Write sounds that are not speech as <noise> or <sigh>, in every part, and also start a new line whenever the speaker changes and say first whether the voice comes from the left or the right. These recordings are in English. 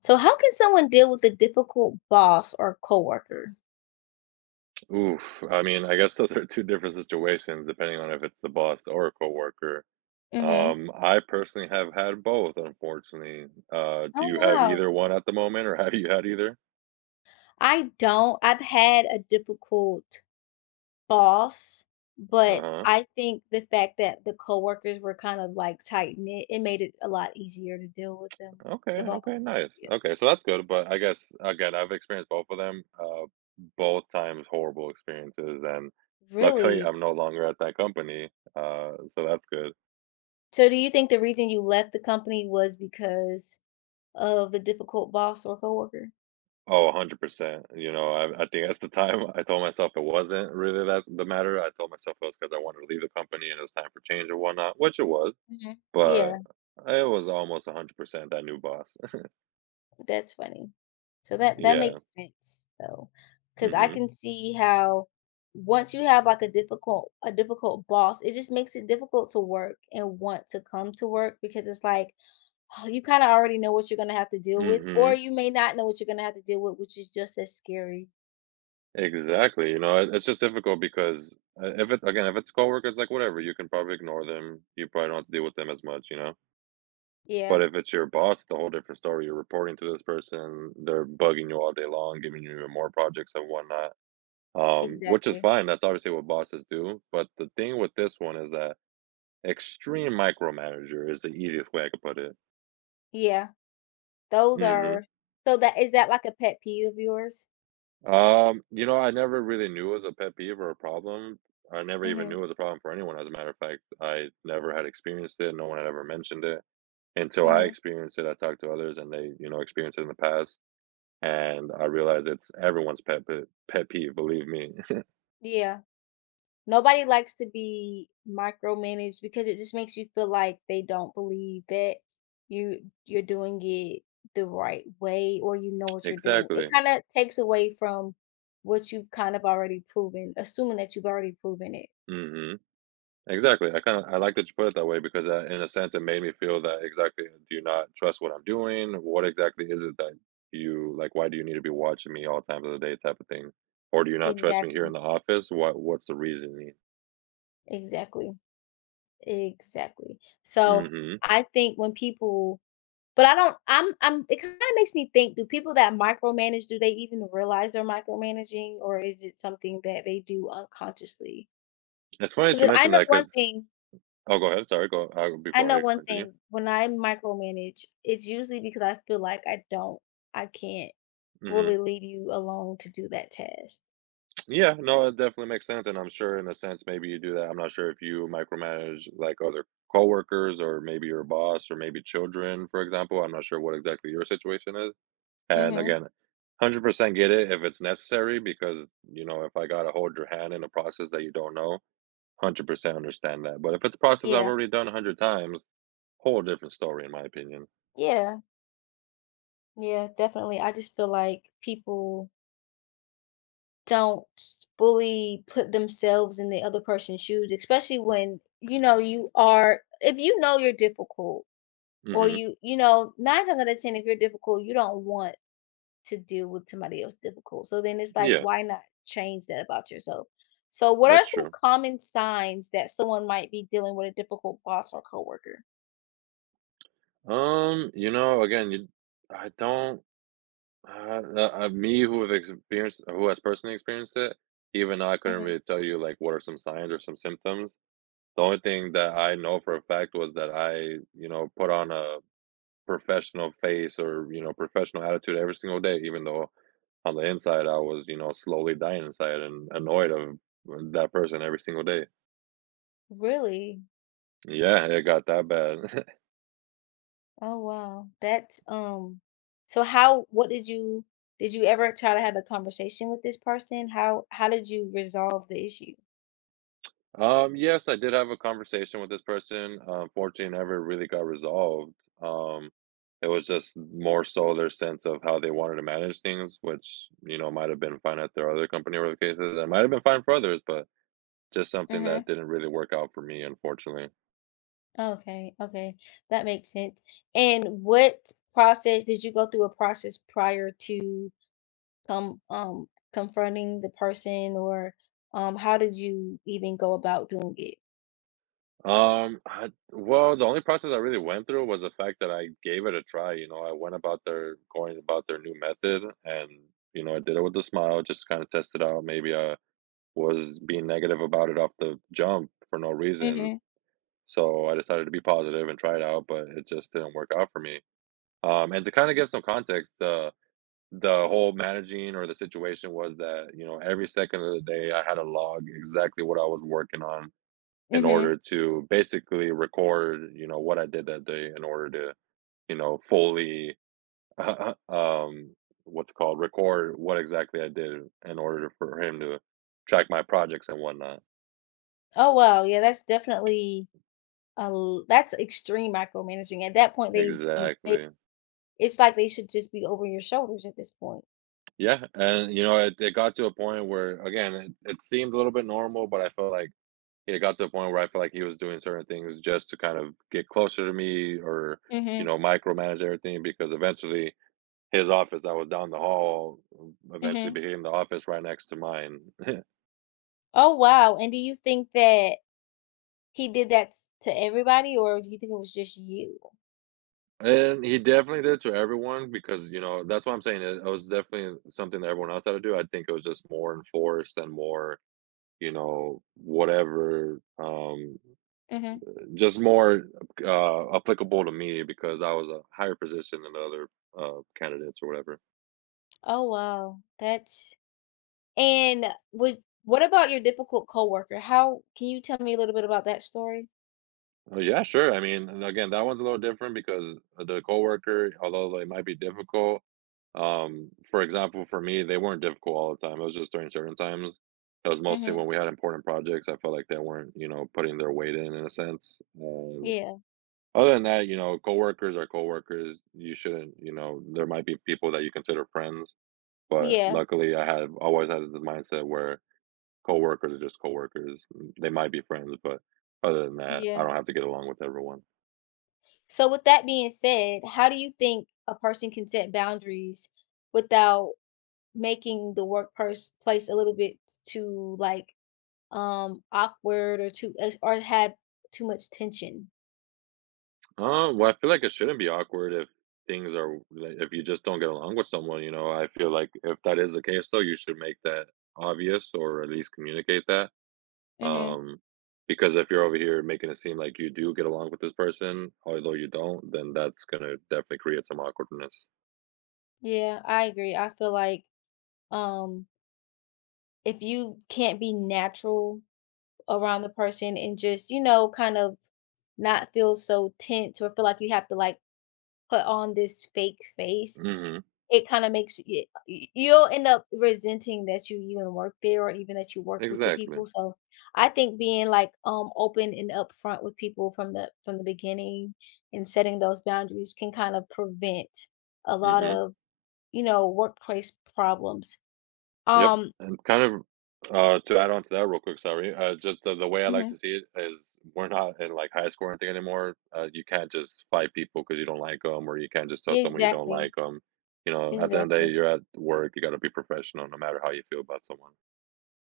left: So, how can someone deal with a difficult boss or coworker?
right: Oof. I mean, I guess those are 2 different situations depending on if it's the boss or a coworker.
left: Mm-hmm.
right: I personally have had both, unfortunately. Do
left: Oh,
right: you have
left: wow.
right: either one at the moment, or <laughs> have you had either?
left: I don't. I've had a difficult boss, but
right: Uh-huh.
left: I think the fact that the coworkers were kind of like tight knit, it made it a lot easier to deal with them,
right: Okay,
left: the boss.
right: okay, nice.
left: Yeah.
right: Okay, so that's good, but I guess, again, I've experienced both of them, both times horrible experiences, and luckily,
left: Really?
right: I'm no longer at that company, so that's good.
left: So, do you think the reason you left the company was because of the difficult boss or coworker?
right: Oh, 100%. You know, I think at the time, I told myself it wasn't really that the matter. I told myself it was because I wanted to leave the company and it was time for change or whatnot, which it was,
left: Mm-hmm. Yeah.
right: but it was almost 100% that new boss. <laughs>
left: That's funny. So that
right: Yeah.
left: makes sense though, because I
right: Mhm.
left: can see how once you have like a difficult boss, it just makes it difficult to work and want to come to work because it's like <sighs> you kind of already know what you're gonna have to deal with, or
right: Mhm.
left: you may not know what you're gonna have to deal with, which is just as scary.
right: Exactly. You know, it's just difficult because, if it again, if it's coworkers, like, whatever, you can probably ignore them. You probably don't have to deal with them as much, you know?
left: Yeah,
right: But if it's your boss, it's a whole different story. You're reporting to this person, they're bugging you all day long, giving you more projects and whatnot. Which is
left: exactly.
right: fine. That's obviously what bosses do. But the thing with this one is that extreme micromanager is the easiest way I could put it.
left: Yeah, those
right: hmm
left: are. So that is that like a pet peeve of yours?
right: You know, I never really knew it was a pet peeve or a problem. I never even knew
left: Mm-hmm.
right: it was a problem for anyone. As a matter of fact, I never had experienced it. No one had ever mentioned it until I
left: Mm-hmm.
right: experienced it. I talked to others, and they, you know, experienced it in the past, and I realized it's everyone's pet peeve. Believe me.
left: Yeah. Nobody likes to be micromanaged because it just makes you feel like they don't believe that you you're doing it the right way or you know
right: <laughs>
left: what you're doing. It
right: Exactly.
left: kind of takes away from what you've kind of already proven, assuming that you've already proven it.
right: hmm Exactly. I kind of I like that you put it that way because that, in a sense, it made me feel that exactly. Do you not trust what I'm doing? What exactly is it that you like? Why do you need to be watching me all times of the day, type of thing? Or do you not trust me here in
left: Exactly.
right: the office? What's the reasoning?
left: Exactly. Exactly. So
right: hmm
left: I think when people but I don't I'm it kind of makes me think do people that micromanage do they even realize they're micromanaging or is it something that they do unconsciously?
right: It's funny
left: 'Cause
right: that you
left: if I
right: mentioned
left: know
right: that
left: one
right: because
left: thing
right: oh, go ahead. Sorry, go
left: I
right: before
left: know
right: I
left: one
right: continue.
left: thing, when I micromanage, it's usually because I feel like I don't I can't
right: hmm
left: fully leave you alone to do that task.
right: Yeah, no, it definitely makes sense, and I'm sure in a sense maybe you do that. I'm not sure if you micromanage like other coworkers or maybe your boss or maybe children, for example. I'm not sure what exactly your situation is. And
left: Mhm.
right: again, 100% get it if it's necessary because, you know, if I gotta hold your hand in a process that you don't know, 100% understand that. But if it's a process I've
left: Yeah.
right: already done 100 times, whole different story in my opinion.
left: Yeah. Yeah, definitely. I just feel like people don't fully put themselves in the other person's shoes, especially when, you know, you are if you know you're difficult or
right: Mhm.
left: you know, 9 times out of 10, if you're difficult, you don't want to deal with somebody else difficult. So then it's like,
right: Yeah,
left: why not change that about yourself? So, what are
right: that's
left: some
right: true.
left: common signs that someone might be dealing with a difficult boss or coworker?
right: You know, again, you I don't me who have experienced who has personally experienced it, even though I couldn't
left: Mhm.
right: really tell you like what are some signs or some symptoms. The only thing that I know for a fact was that I, you know, put on a professional face or, you know, professional attitude every single day, even though on the inside I was, you know, slowly dying inside and annoyed of that person every single day.
left: Really?
right: Yeah, it got that bad. <laughs>
left: Oh wow. That's so how what did you ever try to have a conversation with this person? How did you resolve the issue?
right: Yes, I did have a conversation with this person. Unfortunately, it never really got resolved. Um, it was just more so their sense of how they wanted to manage things, which, you know, might have been fine at their other company or the cases. It might have been fine for others, but just something that
left: Mhm.
right: didn't really work out for me, unfortunately.
left: Okay, okay. That makes sense. And what process did you go through a process prior to come confronting the person or how did you even go about doing it?
right: I Well, the only process I really went through was the fact that I gave it a try. You know, I went about their going about their new method, and, you know, I did it with a smile, just kinda test it out. Maybe I was being negative about it off the jump for no reason.
left: Mm-hmm.
right: So I decided to be positive and try it out, but it just didn't work out for me. And to kind of give some context, the whole managing or the situation was that, you know, every second of the day I had to log exactly what I was working on in
left: Mm-hmm.
right: order to basically record, you know, what I did that day in order to, you know, fully <laughs> um what's it called record what exactly I did in order for him to track my projects and whatnot.
left: Oh wow, yeah, that's definitely that's extreme micromanaging. At that point they
right: Exactly.
left: it's like they should just be over your shoulders at this point.
right: Yeah, and you know, it got to a point where again, it seemed a little bit normal, but I felt like it got to a point where I felt like he was doing certain things just to kind of get closer to me or you
left: Mm-hmm.
right: know micromanage everything because eventually his office that was down the hall eventually
left: Mm-hmm.
right: became the office right next to mine.
left: Oh wow. And do you think that he did that s- to everybody or do you think it was just you?
right: And he definitely did it to everyone because, you know, that's what I'm saying. It was definitely something that everyone else had to do. I think it was just more enforced and more, you know, whatever,
left: Mm-hmm.
right: just more applicable to me because I was a higher position than the other candidates or whatever.
left: Oh, wow. That's and was what about your difficult coworker? How can you tell me a little bit about that story?
right: Oh, yeah, sure. I mean, and again, that one's a little different because the coworker, although they might be difficult, for example, for me, they weren't difficult all the time. It was just during certain times. It was mostly when
left: Mhm.
right: we had important projects. I felt like they weren't, you know, putting their weight in a sense. And
left: Yeah.
right: other than that, you know, coworkers are coworkers. You shouldn't, you know, there might be people that you consider friends, but
left: Yeah.
right: luckily, I have always had this mindset where coworkers are just coworkers. They might be friends, but other than that, I
left: Yeah.
right: don't have to get along with everyone.
left: So with that being said, how do you think a person can set boundaries without making place a little bit too like awkward or or have too much tension?
right: Well, I feel like it shouldn't be awkward if things are like, if you just don't get along with someone, you know, I feel like if that is the case though, you should make that obvious or at least communicate that.
left: Mhm.
right: Um, because if you're over here making it seem like you do get along with this person, although you don't, then that's gonna definitely create some awkwardness.
left: Yeah, I agree. I feel like um if you can't be natural around the person and just, you know, kind of not feel so tense or feel like you have to like put on this fake face.
right: Mm-hmm.
left: It kind of makes it, you'll end up resenting that you even work there or even that you work with the
right: Exactly.
left: people. So I think being like open and upfront with people from the beginning and setting those boundaries can kind of prevent a lot
right: Mm-hmm.
left: of, you know, workplace problems.
right: Yep,
left: Um
right: and kind of, to add on to that real quick, sorry, just the way I like
left: hmm
right: to see it is we're not in, like, high school or anything anymore. You can't just fight people because you don't like them, or you can't just tell someone you don't
left: exactly.
right: like them. You know, at the end of the day,
left: Exactly.
right: you're at work, you gotta be professional no matter how you feel about someone.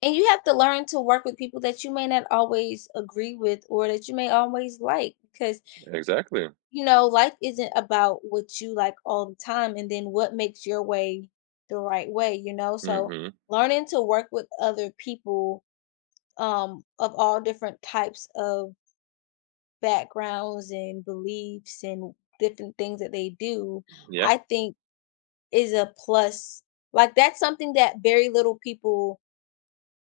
left: And you have to learn to work with people that you may not always agree with or that you may always like because,
right: Exactly.
left: you know, life isn't about what you like all the time and then what makes your way the right way, you know? So
right: Mhm.
left: learning to work with other people of all different types of backgrounds and beliefs and different things that they do,
right: Yeah,
left: I think is a plus. Like that's something that very little people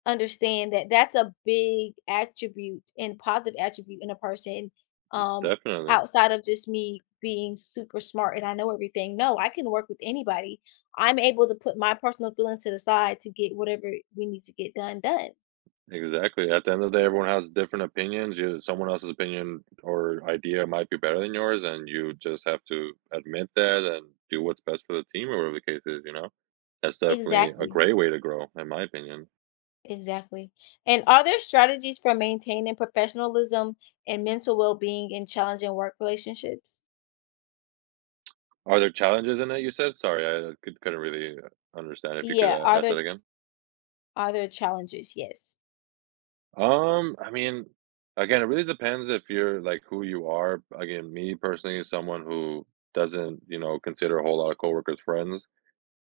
left: understand that that's a big attribute and positive attribute in a person um
right: definitely.
left: outside of just me being super smart and I know everything. No, I can work with anybody. I'm able to put my personal feelings to the side to get whatever we need to get done done.
right: Exactly. At the end of the day, everyone has different opinions. You, someone else's opinion or idea might be better than yours, and you just have to admit that and do what's best for the team or whatever the case is, you know? That's definitely a
left: Exactly.
right: great way to grow, in my opinion.
left: Exactly. And are there strategies for maintaining professionalism and mental well-being in challenging work relationships?
right: Are there challenges in it, you said? Sorry, couldn't really understand. If you could
left: Yeah,
right: ask that again.
left: are there challenges? Yes.
right: I mean, again, it really depends if you're like who you are. Again, me personally is someone who doesn't, you know, consider a whole lot of coworkers friends.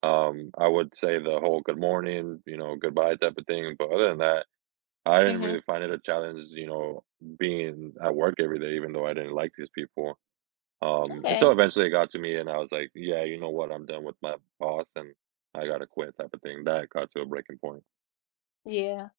right: I would say the whole good morning, you know, goodbye type of thing, but other than that, I didn't
left: Mhm.
right: really find it a challenge, you know, being at work every day, even though I didn't like these people.
left: Okay.
right: Until eventually it got to me and I was like, yeah, you know what, I'm done with my boss and I gotta quit type of thing. That got to a breaking point.
left: Yeah.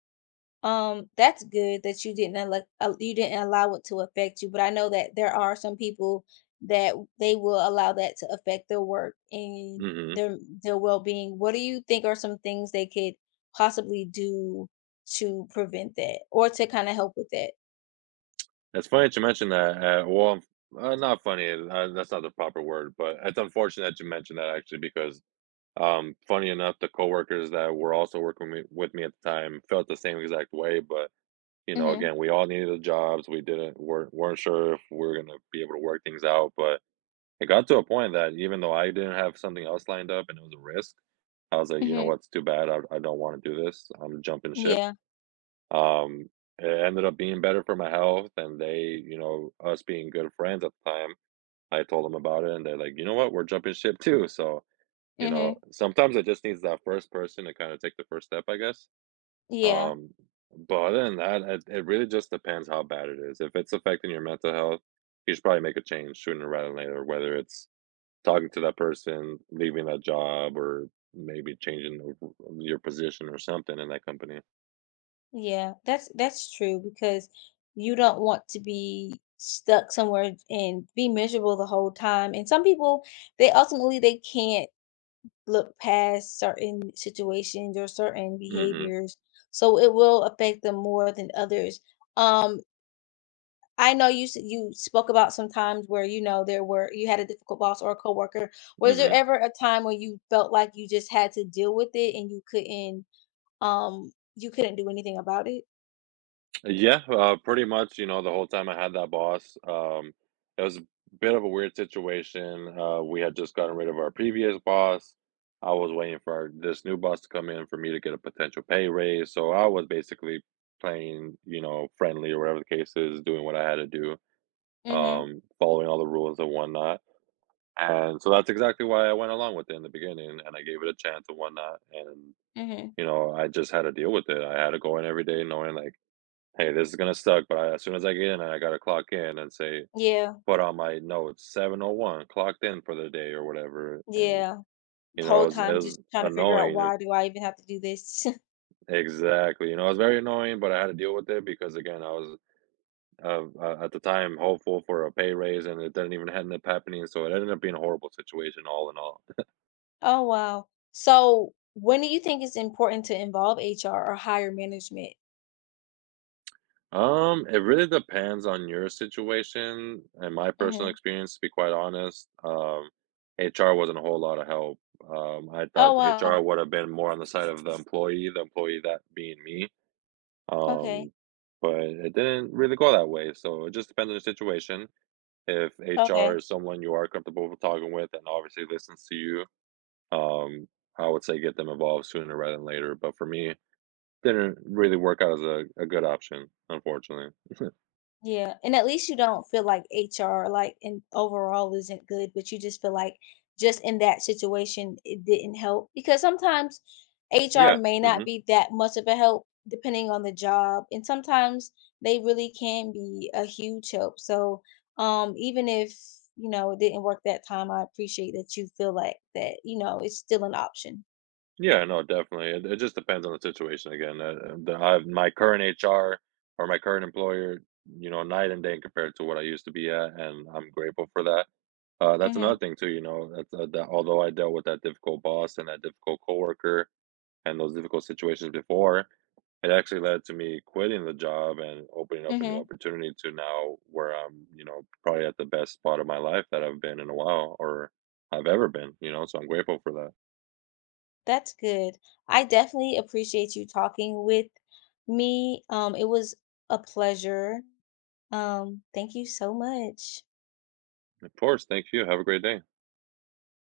left: That's good that you didn't allow it to affect you, but I know that there are some people they will allow that to affect their work and
right: hmm
left: their well-being. What do you think are some things they could possibly do to prevent that or to kind of help with that?
right: It's funny to mention that. Not funny. That's not the proper word, but it's unfortunate that you mentioned that actually because funny enough, the coworkers that were also with me at the time felt the same exact way. But you know,
left: Mhm.
right: again, we all needed the jobs. We didn't weren't sure if we were gonna be able to work things out. But it got to a point that even though I didn't have something else lined up and it was a risk, I was like, you know
left: Mhm.
right: what's too bad. I don't want to do this. I'm jumping ship.
left: Yeah.
right: Um, it ended up being better for my health, and they, you know, us being good friends at the time. I told them about it, and they're like, you know what, we're jumping ship too. So you know,
left: Mhm.
right: sometimes it just needs that first person to kind of take the first step, I guess.
left: Yeah.
right: Um, but other than that, it really just depends how bad it is. If it's affecting your mental health, you should probably make a change sooner rather than later, whether it's talking to that person, leaving that job, or maybe changing your position or something in that company.
left: Yeah. That's true because you don't want to be stuck somewhere and be miserable the whole time. And some people they ultimately they can't look past certain situations or certain
right: Mm-hmm.
left: behaviors, so it will affect them more than others. Um, I know you spoke about some times where you know there were you had a difficult boss or a coworker. Was there
right: Mm-hmm.
left: ever a time when you felt like you just had to deal with it and you couldn't do anything about it.
right: Yeah, pretty much, you know, the whole time I had that boss, it was a bit of a weird situation. We had just gotten rid of our previous boss. I was waiting for this new boss to come in for me to get a potential pay raise. So I was basically playing, you know, friendly or whatever the case is, doing what I had to do,
left: Mhm.
right: following all the rules and whatnot. And so that's exactly why I went along with it in the beginning and I gave it a chance and whatnot. And,
left: Mhm.
right: you know, I just had to deal with it. I had to go in every day knowing like, hey, this is gonna suck, but as soon as I get in, I gotta clock in and say,
left: Yeah.
right: put on my notes, 7:01, clocked in for the day or whatever. And
left: Yeah. The
right: you know,
left: whole
right: it
left: time
right: was
left: just trying to figure out
right: annoying.
left: why do I even have to do this. <laughs>
right: Exactly. You know, it was very annoying, but I had to deal with it because again, I was at the time hopeful for a pay raise, and it didn't even end up happening. So it ended up being a horrible situation, all in all.
left: Oh wow. So when do you think it's important to involve HR or higher management?
right: It really depends on your situation and my personal
left: Mhm.
right: experience, to be quite honest. HR wasn't a whole lot of help. I
left: Oh
right: thought
left: wow.
right: HR would have been more on the side of the employee that being me.
left: Okay,
right: Um, but it didn't really go that way. So it just depends on the situation. If HR
left: okay.
right: is someone you are comfortable with talking with and obviously listens to you, um, I would say get them involved sooner rather than later. But for me, didn't really work out as a good option, unfortunately.
left: Yeah, and at least you don't feel like HR, like, in overall isn't good, but you just feel like just in that situation, it didn't help because sometimes HR
right: Yeah.
left: may not
right: Mhm.
left: be that much of a help depending on the job, and sometimes they really can be a huge help. So, even if, you know, it didn't work that time, I appreciate that you feel like that, you know, it's still an option.
right: Yeah, no, definitely. It just depends on the situation again. The I My current HR or my current employer, you know, night and day compared to what I used to be at, and I'm grateful for that. That's
left: Hmm.
right: another thing too, you know, that although I dealt with that difficult boss and that difficult coworker and those difficult situations before, it actually led to me quitting the job and opening up a new
left: Hmm.
right: opportunity to now where I'm, you know, probably at the best spot of my life that I've been in a while or I've ever been, you know, so I'm grateful for that.
left: That's good. I definitely appreciate you talking with me. It was a pleasure. Thank you so much.
right: Of course, thank you. Have a great day.